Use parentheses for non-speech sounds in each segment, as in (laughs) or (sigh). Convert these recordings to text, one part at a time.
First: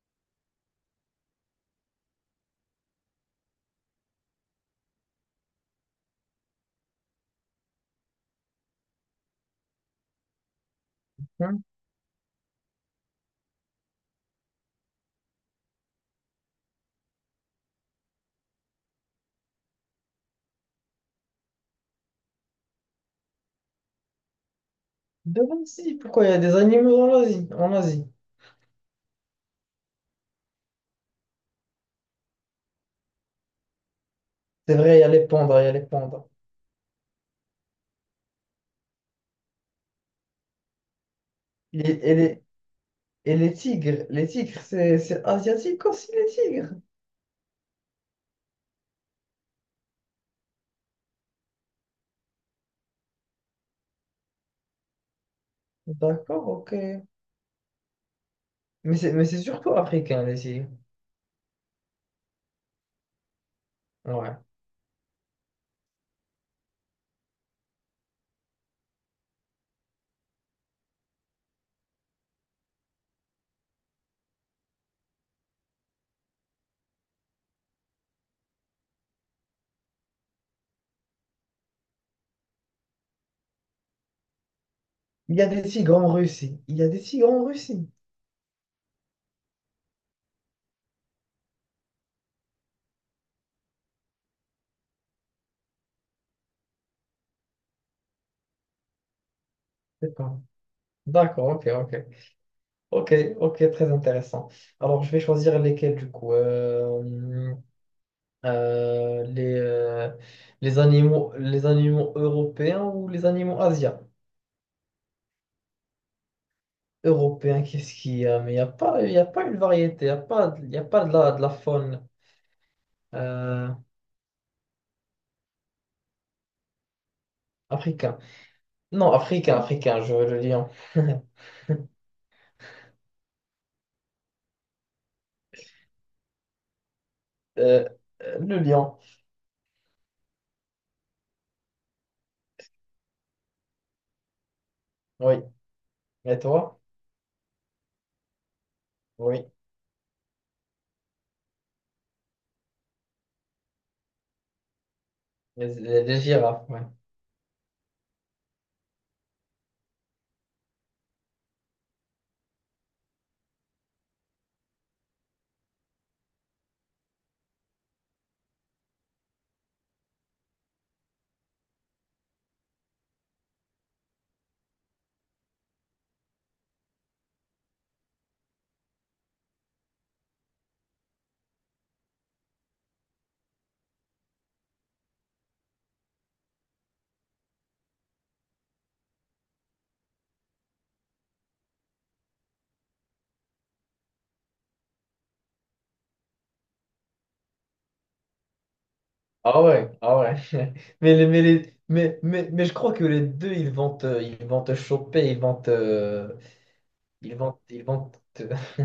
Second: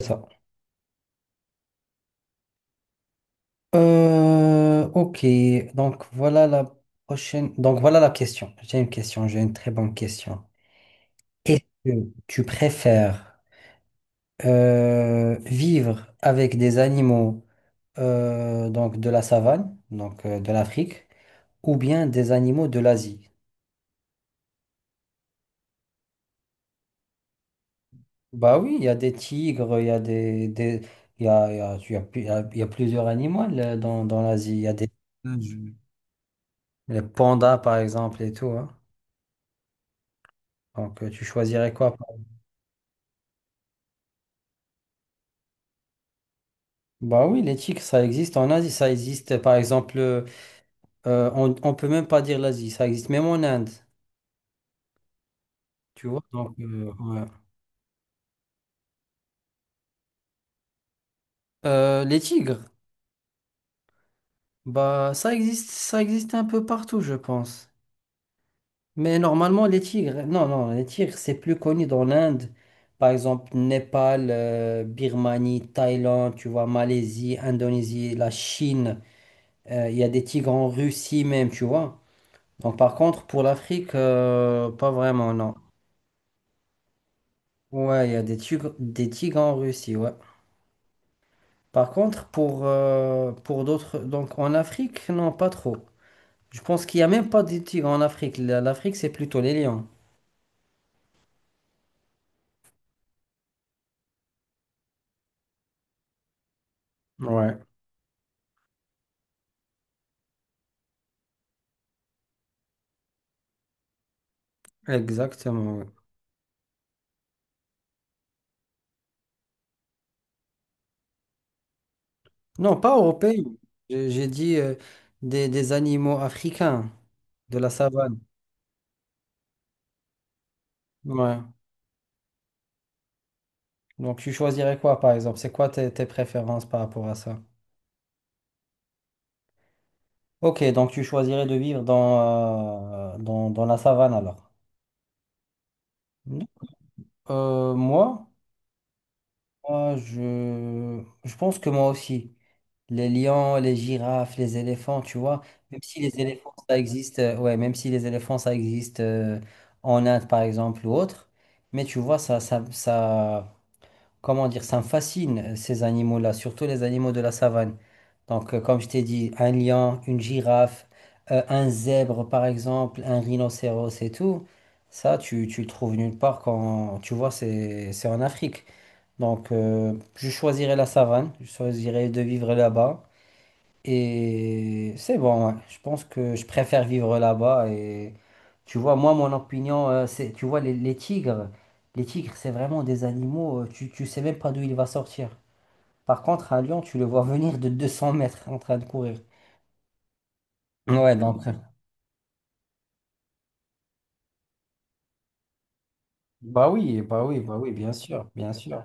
Ça. Euh, ok, donc voilà la prochaine. Donc voilà la question. J'ai une question, j'ai une très bonne question. Hmm. Oui. Tu préfères vivre avec des animaux donc de la savane, donc de l'Afrique, ou bien des animaux de l'Asie? Devant, si, pourquoi il y a des animaux en Asie? En Asie. Bah oui, il y a des tigres, il y a, il y a, il y a pu- il y a plusieurs animaux là, dans l'Asie. Il y a C'est des vrai, il y a les pandas, il y a les pandas. les pandas par exemple et tout, hein. Donc tu choisirais Et, quoi? et les, et les tigres, c'est asiatique aussi, les tigres. Bah oui, les tiques, ça existe en Asie, ça existe par exemple, on peut même pas dire l'Asie, ça existe même en Inde, tu vois. D'accord, Donc, ok. Ouais. Mais c'est surtout africain, les tigres. Les tigres, Ouais. bah ça existe un peu partout, je pense. Mais normalement, les tigres, non, non, les tigres, c'est plus connu dans l'Inde, par exemple, Népal, Birmanie, Thaïlande, tu vois, Malaisie, Indonésie, la Chine, il y a des tigres en Russie même, tu vois. Donc, par contre, pour l'Afrique, pas vraiment, Il y a non. des tigres en Russie. Il y a des tigres en Russie. Ouais, il y a des tigres en Russie, ouais. Par contre, pour d'autres, donc en Afrique, non, pas trop. Je pense qu'il n'y a même pas des tigres en Afrique. L'Afrique, c'est plutôt les lions. C'est pas. D'accord, ok, ok. Ok, ok, très intéressant. Alors, je vais choisir lesquels, du coup. Ouais, euh, les, euh, les animaux européens ou les animaux asiatiques? exactement, ouais. Européen, qu'est-ce qu'il y a? Mais il n'y a pas, il y a pas une variété, il n'y a pas, il y a pas de la, de la faune Non, pas européens. euh, J'ai dit des animaux africains de la africain. savane. Non, africain, africain, je veux le lion. Ouais. (laughs) Donc tu choisirais quoi, par exemple? C'est quoi tes préférences par rapport à ça? Euh, le lion, Ok, donc tu choisirais de vivre dans, dans la savane alors. oui. Et toi? Moi? Oui. Moi, je pense que moi aussi. Les lions, les girafes, les éléphants, tu vois. Les, Même si les les éléphants, girafes, ça ouais. existe, ouais, même si les éléphants, ça existe en Inde, par exemple, ou autre. Mais tu vois, ça, comment dire, ça me fascine, ces animaux-là, surtout les animaux de la savane. Donc, comme je t'ai dit, un lion, une girafe, un zèbre, par exemple, un rhinocéros et tout, ça, tu le trouves nulle part quand, tu vois, c'est en Afrique. Donc, je choisirais la savane, je choisirais de vivre là-bas. Et c'est bon, ouais. Je pense que je préfère vivre là-bas. Et tu vois, moi, mon opinion, c'est, tu vois, les tigres, c'est vraiment des animaux, tu sais même pas d'où il va sortir. Par contre, à Lyon, tu le vois venir de 200 mètres en train de courir. Ah ouais, ah ouais. (laughs) Ouais, Mais, mais, donc. Mais je crois que les deux, ils vont te choper, Bah oui, bah oui, bah oui, ils bien vont sûr, te... bien sûr.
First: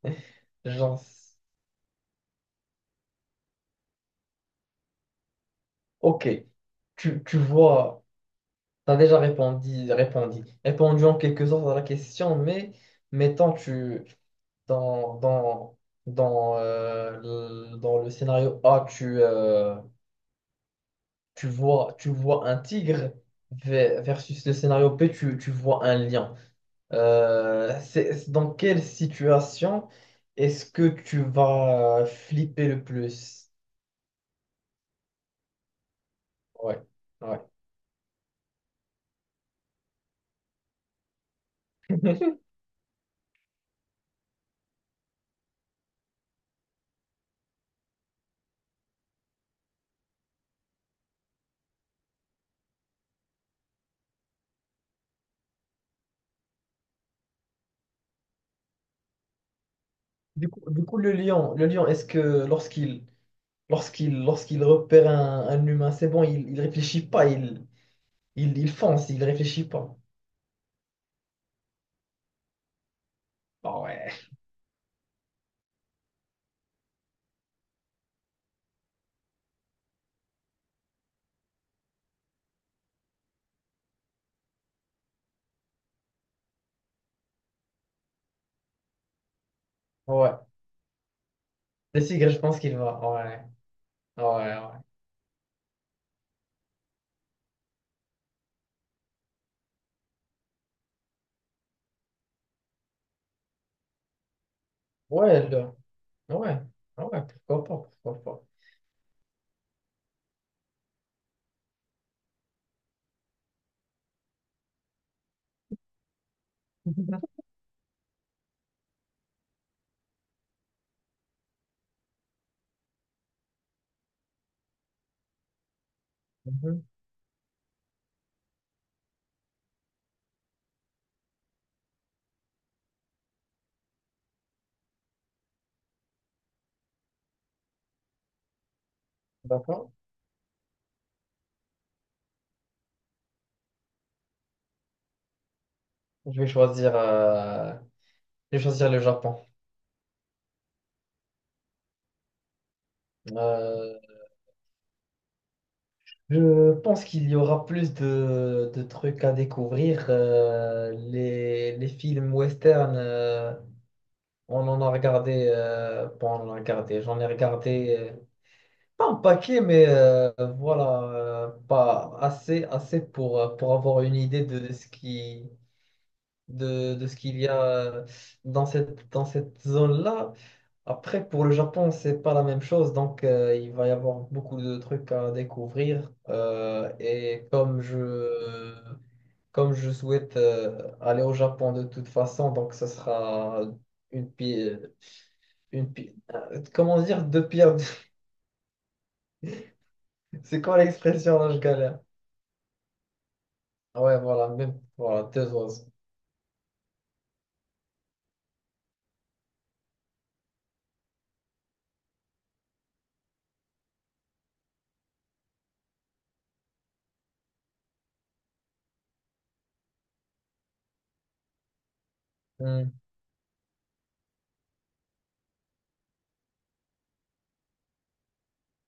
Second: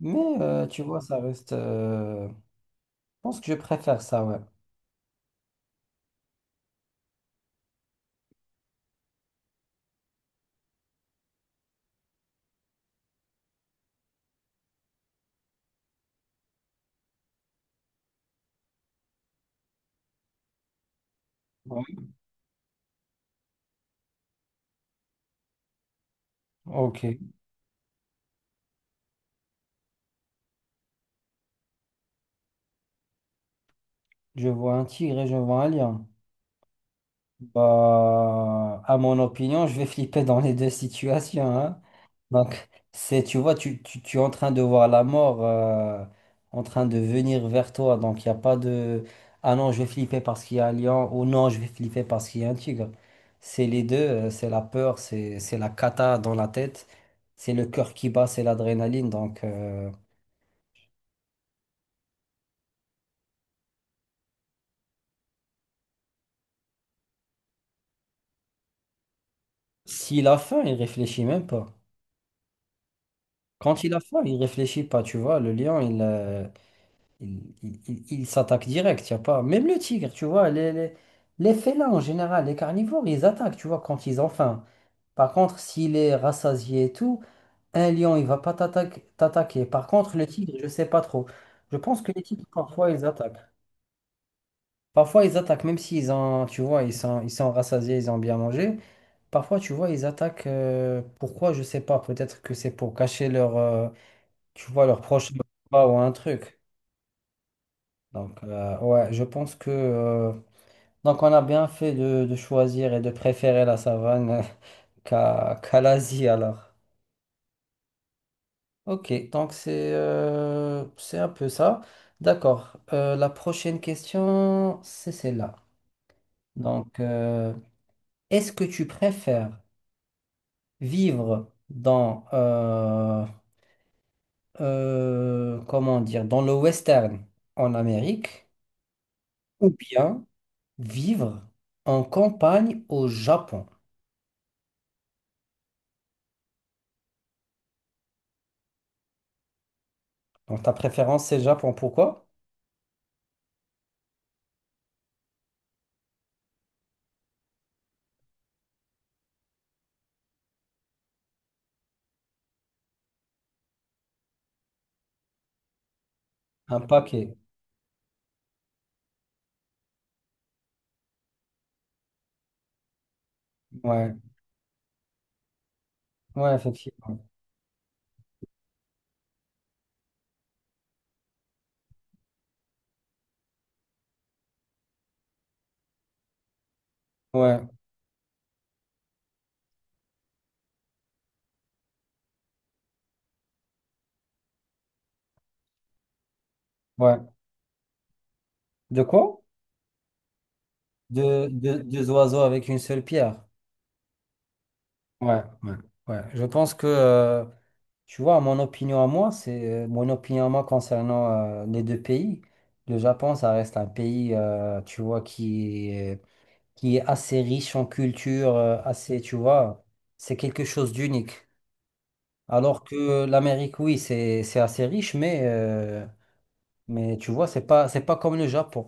Mais tu vois, Genre... ça reste. Je pense que je préfère ça, ouais. Ok, tu vois... T'as déjà répondu en quelque sorte à la question, mais mettons tu dans, dans, dans, le, dans le scénario A, tu, Ouais. Tu vois un tigre ve- versus le scénario B, tu vois un lion. Ok. C'est- dans quelle situation est-ce que tu vas flipper le plus? Je vois un tigre et je vois un lion. Ouais, ouais. Bah, à mon opinion, je vais flipper dans les deux situations, hein. (laughs) Donc, c'est, tu vois, tu es en train de voir la mort en train de venir vers toi. Donc, il n'y a pas de... Ah non, je vais flipper parce qu'il y a un lion ou non, je vais flipper parce qu'il y a un tigre. C'est les deux, c'est la peur, c'est la cata dans la tête, c'est le cœur qui bat, c'est l'adrénaline. Donc, du coup, le lion, est-ce que lorsqu'il lorsqu'il repère un humain, c'est bon, il réfléchit pas, il fonce, il réfléchit pas. s'il a faim, il réfléchit même pas. Ah Quand il a ouais. faim, il réfléchit pas, tu vois. Le lion. Il s'attaque direct, y a pas. Même le tigre, tu vois, les félins en général, les carnivores, ils attaquent, tu vois, quand ils ont faim. Par contre, s'il est rassasié et tout, un lion, il va pas t'attaque- t'attaquer. Par contre, le Ouais. tigre, je sais pas trop. Je pense Le que les tigre, je tigres, pense qu'il parfois, va. ils attaquent. Ouais. Ouais, ouais. Parfois, ils attaquent, même s'ils ont, tu vois, ils sont rassasiés, ils ont bien mangé. Parfois, tu vois, ils attaquent. Pourquoi, je sais pas. Peut-être que c'est pour cacher leur, tu vois, leur proche Ouais, le- ou un ouais. truc. Ouais, pourquoi pas, pourquoi Donc, pas. Ouais, je pense que. Donc on a bien fait de choisir et de préférer la savane (laughs) qu'à l'Asie alors. Ok, donc c'est un peu ça. D'accord. La prochaine question, c'est celle-là. Mhm. Donc, est-ce que tu préfères vivre dans, comment dire, dans le western en Amérique ou D'accord. bien vivre en campagne au Japon? Je vais choisir, euh, je vais choisir le Japon. Donc ta préférence c'est le Japon, pourquoi? Euh, je pense qu'il y aura plus de trucs à découvrir. Les films western, on en a regardé, bon, on en a Un regardé, j'en ai paquet. regardé, pas un paquet, mais voilà, pas assez, assez pour avoir une Ouais, idée de ce qui, ouais, de ce effectivement. qu'il y a dans cette zone-là. Après, pour le Japon, c'est pas la même chose, donc il va y avoir beaucoup de trucs à découvrir. Et Ouais, comme je souhaite aller au Japon de toute façon, donc ce sera une pile comment dire, ouais. deux pierres. De quoi? (laughs) C'est quoi l'expression là, je galère? Deux oiseaux avec une seule pierre. Ah ouais, voilà, même voilà, Ouais, deux ouais, oiseaux. ouais. Je pense que, tu vois, mon opinion à moi, c'est mon opinion à moi concernant les deux pays. Le Japon, ça reste un pays, tu vois, qui est assez riche en culture, assez, tu vois, c'est quelque chose d'unique. Alors Hmm. que l'Amérique, oui, c'est assez riche, mais tu vois, c'est pas comme le Japon.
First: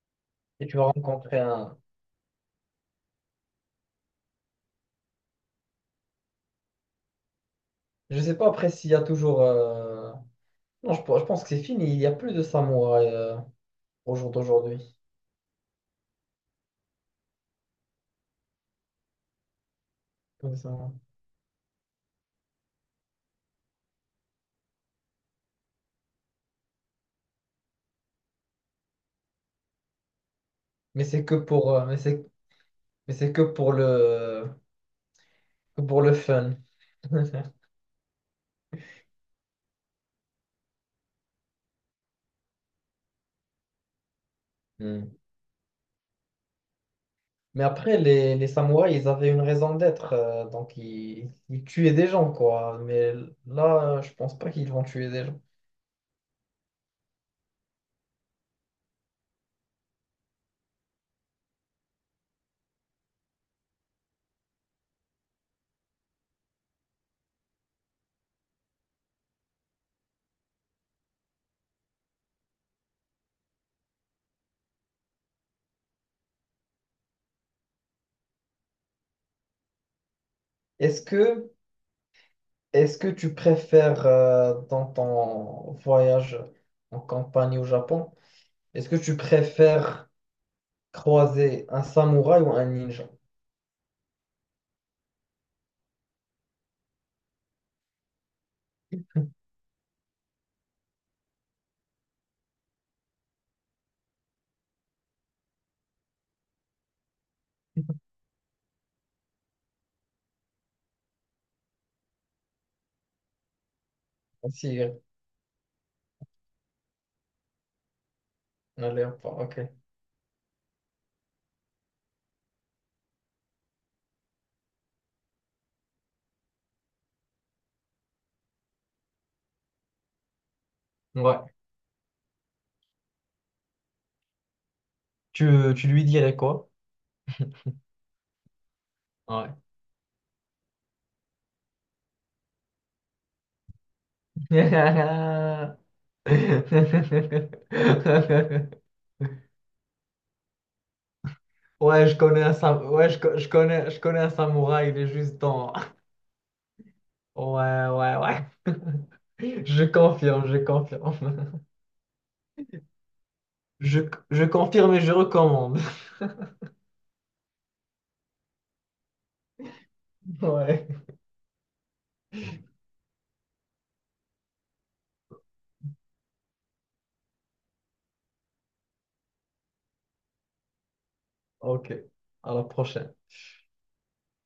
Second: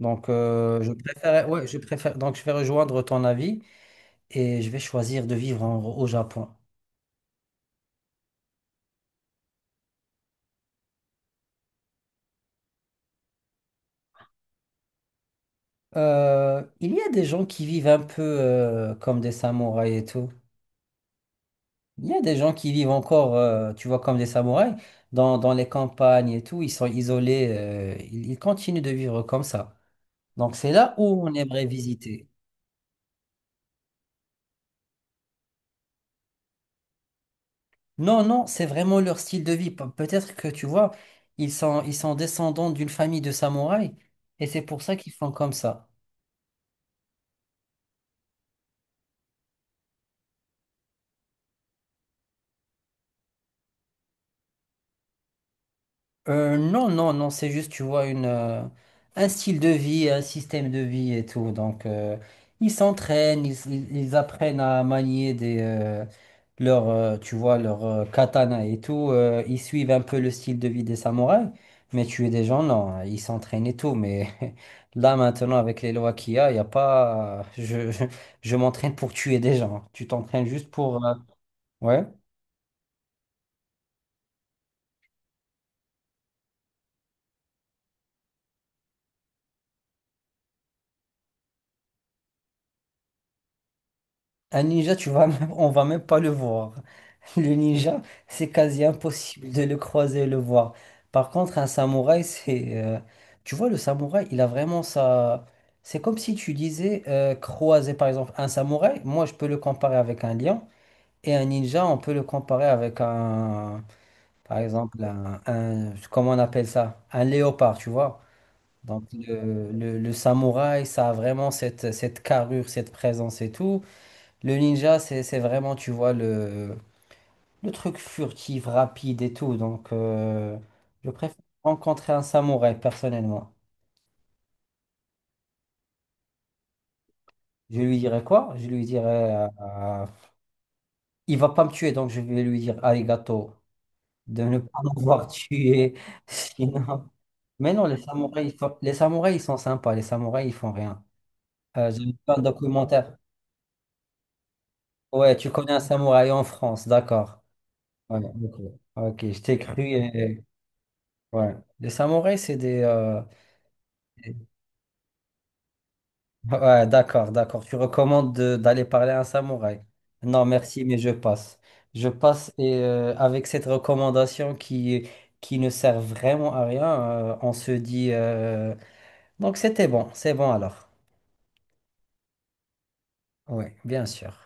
Donc, Et tu vas je rencontrer préfère, ouais, je un. préfère, donc je vais rejoindre ton avis et je vais choisir de au Japon. Je sais pas après s'il y a toujours. Non, je, je pense que c'est fini. Il n'y a plus de samouraï au jour d'aujourd'hui. Il y a des gens qui vivent un peu comme des samouraïs et tout. Comme ça. Il y a des gens qui vivent encore, tu vois, comme des samouraïs, dans, dans les campagnes et tout. Ils sont isolés, ils, ils continuent de vivre comme ça. Donc, c'est là où on aimerait Mais c'est visiter. mais c'est que pour le que pour le fun. (laughs) Non, non, c'est vraiment leur style de vie. Peut-être que, tu vois, ils sont descendants d'une famille de samouraïs et c'est pour ça Hmm. qu'ils font comme ça. Mais après, les samouraïs, ils avaient une raison d'être. Donc, ils tuaient des gens, quoi. Mais là, je pense pas qu'ils vont tuer des gens. Non, non, non, c'est juste, tu vois, une, un style de vie, un système de vie et tout. Donc, ils s'entraînent, ils apprennent à manier des, leur, tu vois, leur katana et tout. Ils suivent un peu le style de vie des samouraïs. Mais tuer des gens, non, hein, ils s'entraînent et tout. Mais (laughs) là, maintenant, avec les lois qu'il y a, il n'y a pas. (laughs) Je m'entraîne pour tuer des gens. Tu t'entraînes juste Est-ce pour. euh, que Ouais. est-ce que tu préfères dans ton voyage en campagne au Japon, est-ce que tu préfères croiser un samouraï ou un ninja? Un ninja, tu vas même- On va même pas le voir. Le ninja, c'est quasi impossible (laughs) de le croiser et le voir. Par contre, un samouraï, tu vois, le samouraï, il a vraiment sa... C'est comme si tu disais croiser, par exemple, un samouraï, moi, je peux le comparer avec un lion, et un ninja, on peut le comparer avec un... Par Si, exemple, comment on appelle ça? Un léopard, tu vois? un Donc, léopard, ok. Le samouraï, ça a vraiment cette, cette carrure, cette présence et tout. Le ninja, c'est vraiment, tu vois, le truc furtif, rapide et tout. Donc, je préfère Ouais. rencontrer un samouraï, personnellement. Tu lui dirais quoi? Je lui dirais quoi? Je lui dirais, Ouais. Il va pas me tuer, donc je vais lui dire arigato, de ne pas m'avoir tué. (laughs) Sinon... Mais non, les (laughs) samouraïs, ils sont sympas. Les samouraïs, ils font rien. J'ai Ouais, vu je un connais un sam- ouais, documentaire. je, co- je connais un samouraï, il est Ouais, juste tu connais en... un (laughs) samouraï en France, d'accord. Ouais, ouais, Ouais, ouais. ok. Ok, je t'ai (laughs) cru. Je Et... confirme, je confirme. Ouais. Les samouraïs, c'est des, (laughs) Je, je confirme et je recommande. Ouais, d'accord, d'accord. D'aller parler à un samouraï. (laughs) Non, merci, Ouais. mais je passe. Je passe et avec cette recommandation qui ne sert vraiment à rien, on se dit... Donc c'était bon, c'est bon alors. Ok, à la prochaine. Oui, bien sûr.